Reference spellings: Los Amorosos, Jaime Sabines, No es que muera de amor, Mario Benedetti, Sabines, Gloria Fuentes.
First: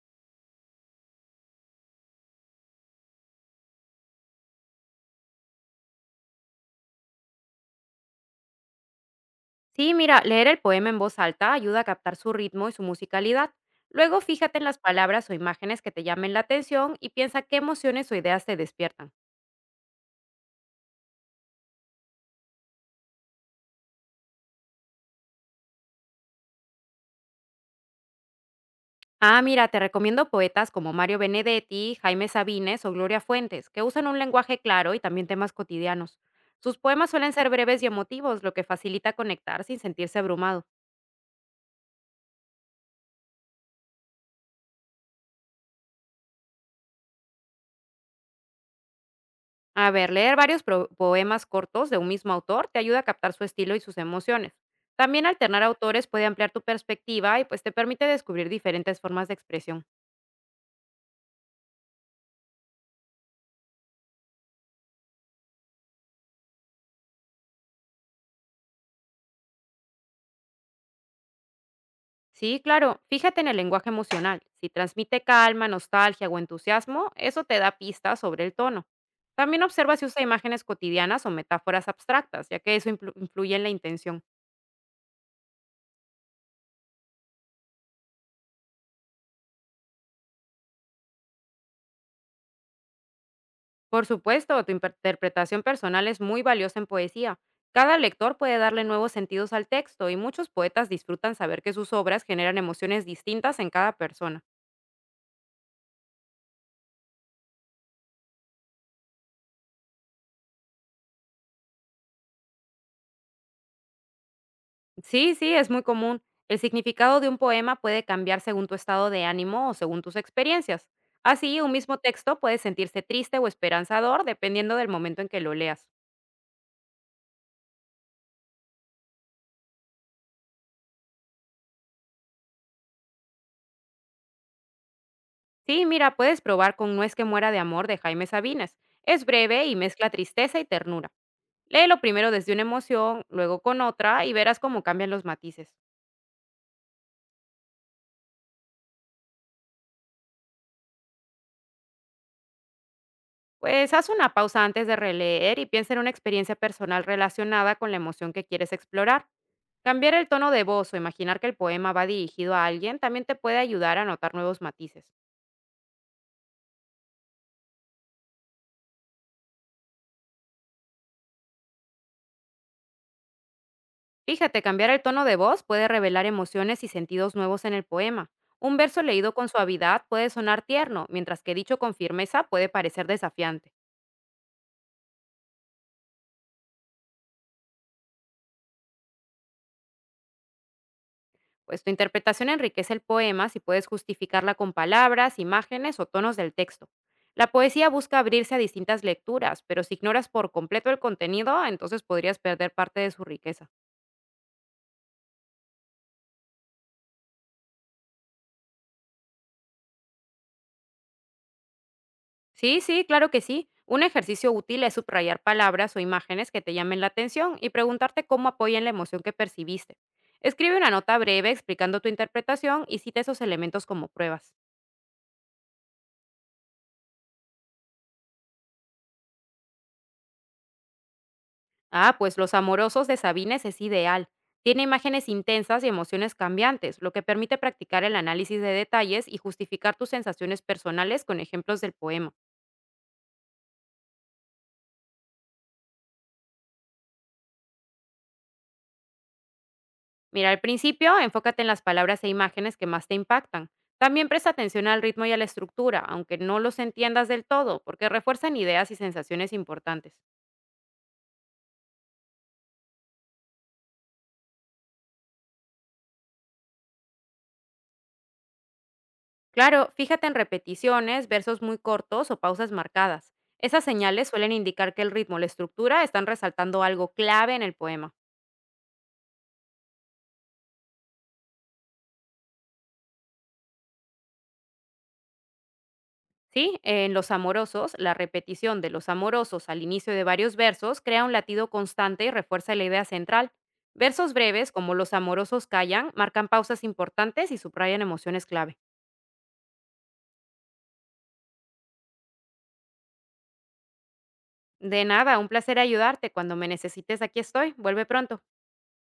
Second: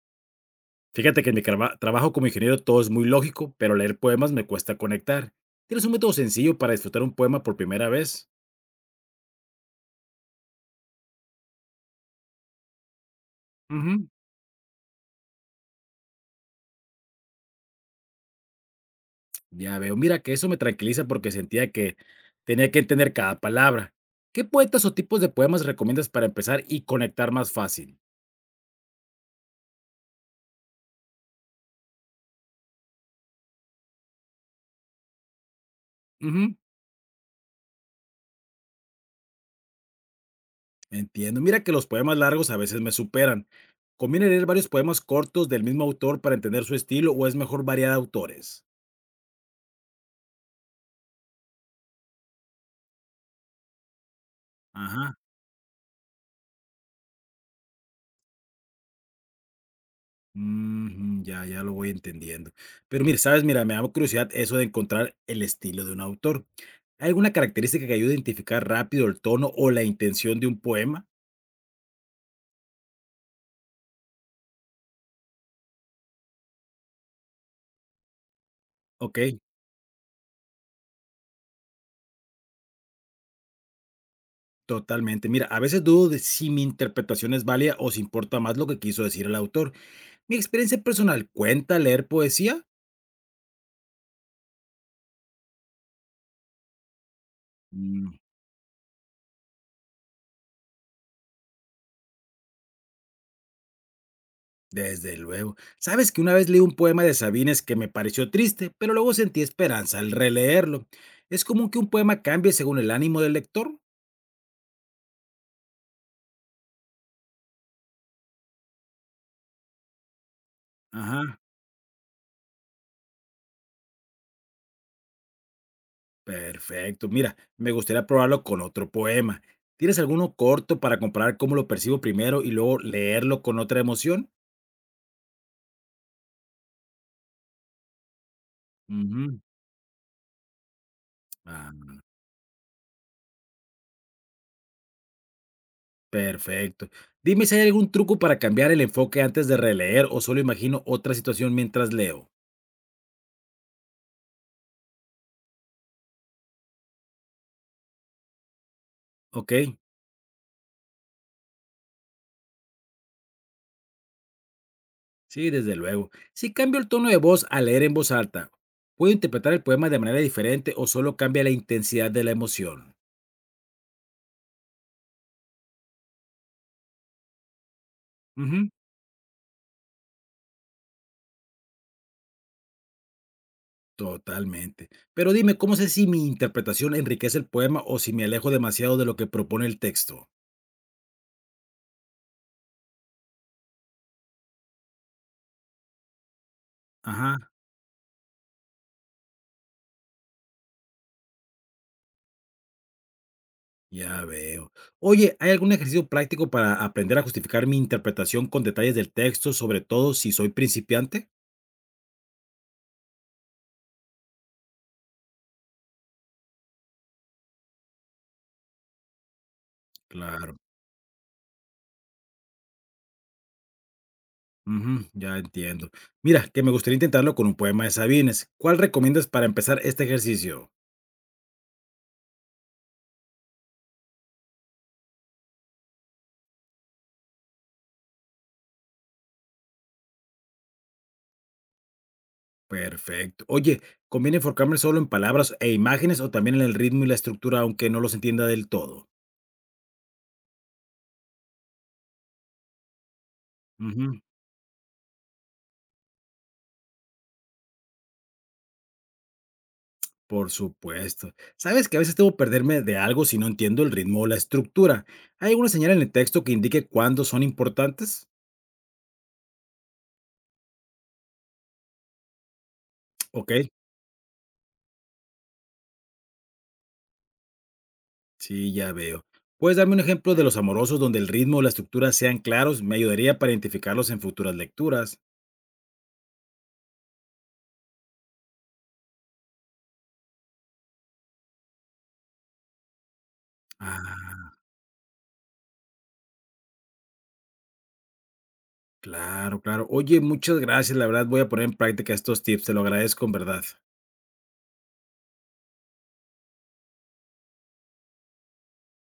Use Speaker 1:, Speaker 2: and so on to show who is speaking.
Speaker 1: Fíjate que en mi trabajo como ingeniero todo es muy lógico, pero leer poemas me cuesta conectar. ¿Tienes un método sencillo para disfrutar un poema por primera vez?
Speaker 2: Sí, mira, leer el poema en voz alta ayuda a captar su ritmo y su musicalidad.
Speaker 1: Ujú.
Speaker 2: Luego fíjate en las palabras o imágenes que te llamen la atención y piensa qué emociones o ideas te despiertan.
Speaker 1: Ya veo, mira que eso me tranquiliza porque sentía que tenía que entender cada palabra. ¿Qué poetas o tipos de poemas recomiendas para empezar y conectar más fácil?
Speaker 2: Ah, mira, te recomiendo poetas como Mario Benedetti, Jaime Sabines o Gloria Fuentes, que usan un lenguaje claro y también temas cotidianos.
Speaker 1: Ujú.
Speaker 2: Sus poemas suelen ser breves y emotivos, lo que facilita conectar sin sentirse abrumado.
Speaker 1: Entiendo, mira que los poemas largos a veces me superan. ¿Conviene leer varios poemas cortos del mismo autor para entender su estilo o es mejor variar autores?
Speaker 2: A ver, leer varios poemas cortos de un mismo autor te ayuda a captar su estilo y sus emociones.
Speaker 1: Ajá.
Speaker 2: También alternar autores puede ampliar tu perspectiva y pues te permite descubrir diferentes formas de expresión.
Speaker 1: Ujú, ya, ya lo voy entendiendo. Pero mira, sabes, mira, me da curiosidad eso de encontrar el estilo de un autor. ¿Hay alguna característica que ayude a identificar rápido el tono o la intención de un poema?
Speaker 2: Sí, claro, fíjate en el lenguaje emocional. Si transmite calma, nostalgia o entusiasmo, eso te da pistas sobre el tono.
Speaker 1: Ok,
Speaker 2: También observa si usa imágenes cotidianas o metáforas abstractas, ya que eso influye en la intención.
Speaker 1: totalmente. Mira, a veces dudo de si mi interpretación es válida o si importa más lo que quiso decir el autor. Mi experiencia personal, ¿cuenta leer poesía?
Speaker 2: Por supuesto, tu interpretación personal es muy valiosa en poesía. Cada
Speaker 1: Mm,
Speaker 2: lector puede darle nuevos sentidos al texto y muchos poetas disfrutan saber que sus obras generan emociones distintas en cada persona.
Speaker 1: desde luego. Sabes que una vez leí un poema de Sabines que me pareció triste, pero luego sentí esperanza al releerlo. ¿Es común que un poema cambie según el ánimo del lector?
Speaker 2: Sí, sí, es muy común. El significado de un poema puede cambiar según tu estado de ánimo o según tus experiencias.
Speaker 1: Ajá,
Speaker 2: Así, un mismo texto puede sentirse triste o esperanzador dependiendo del momento en que lo leas.
Speaker 1: perfecto. Mira, me gustaría probarlo con otro poema. ¿Tienes alguno corto para comparar cómo lo percibo primero y luego leerlo con otra emoción?
Speaker 2: Sí, mira, puedes probar con No es que muera de amor de Jaime Sabines. Es
Speaker 1: Ujú.
Speaker 2: breve y mezcla tristeza y ternura.
Speaker 1: Ah,
Speaker 2: Léelo primero desde una emoción, luego con otra y verás cómo cambian los matices.
Speaker 1: perfecto. Dime si hay algún truco para cambiar el enfoque antes de releer o solo imagino otra situación mientras leo.
Speaker 2: Pues haz una pausa antes de releer y piensa en una experiencia personal relacionada con la emoción que quieres explorar.
Speaker 1: Ok,
Speaker 2: Cambiar el tono de voz o imaginar que el poema va dirigido a alguien también te puede ayudar a notar nuevos matices.
Speaker 1: sí, desde luego. Si cambio el tono de voz al leer en voz alta, ¿puedo interpretar el poema de manera diferente o solo cambia la intensidad de la emoción?
Speaker 2: Fíjate, cambiar el tono de voz puede revelar emociones y sentidos nuevos en el poema. Un verso leído con suavidad puede sonar tierno, mientras que dicho con firmeza puede parecer desafiante.
Speaker 1: Totalmente. Pero dime, ¿cómo sé si mi interpretación enriquece el poema o si me alejo demasiado de lo que propone el texto?
Speaker 2: Pues tu interpretación enriquece el poema si puedes justificarla con palabras, imágenes o tonos del texto.
Speaker 1: Ajá,
Speaker 2: La poesía busca abrirse a distintas lecturas, pero si ignoras por completo el contenido, entonces podrías perder parte de su riqueza.
Speaker 1: ya veo. Oye, ¿hay algún ejercicio práctico para aprender a justificar mi interpretación con detalles del texto, sobre todo si soy principiante?
Speaker 2: Sí, sí, claro que sí. Un ejercicio útil es subrayar palabras o imágenes que te llamen la atención y preguntarte cómo apoyan la emoción que percibiste.
Speaker 1: Claro.
Speaker 2: Escribe una nota breve explicando tu interpretación y cita esos elementos como pruebas.
Speaker 1: Ujú, ya entiendo. Mira, que me gustaría intentarlo con un poema de Sabines. ¿Cuál recomiendas para empezar este ejercicio?
Speaker 2: Ah, pues Los Amorosos de Sabines es ideal. Tiene imágenes intensas y emociones cambiantes, lo que permite practicar el análisis de detalles y justificar tus sensaciones personales con ejemplos del poema.
Speaker 1: Perfecto. Oye, ¿conviene enfocarme solo en palabras e imágenes o también en el ritmo y la estructura, aunque no los entienda del todo?
Speaker 2: Mira, al principio, enfócate en las palabras e imágenes que más te impactan. También presta atención al ritmo y a la estructura, aunque no los entiendas del todo, porque refuerzan ideas y sensaciones importantes.
Speaker 1: Por supuesto. Sabes que a veces debo perderme de algo si no entiendo el ritmo o la estructura. ¿Hay alguna señal en el texto que indique cuándo son importantes?
Speaker 2: Claro, fíjate en repeticiones, versos muy cortos o pausas marcadas.
Speaker 1: Ok,
Speaker 2: Esas señales suelen indicar que el ritmo o la estructura están resaltando algo clave en el poema.
Speaker 1: sí, ya veo. ¿Puedes darme un ejemplo de los amorosos donde el ritmo o la estructura sean claros? Me ayudaría para identificarlos en futuras lecturas.
Speaker 2: Sí, en los amorosos, la repetición de los amorosos al inicio de varios versos crea un latido constante y refuerza la idea central.
Speaker 1: Ah,
Speaker 2: Versos breves, como los amorosos callan, marcan pausas importantes y subrayan emociones clave.
Speaker 1: claro, claro. Oye, muchas gracias. La verdad, voy a poner en práctica estos tips. Te lo agradezco en verdad.
Speaker 2: De nada, un placer ayudarte. Cuando me necesites, aquí estoy. Vuelve pronto.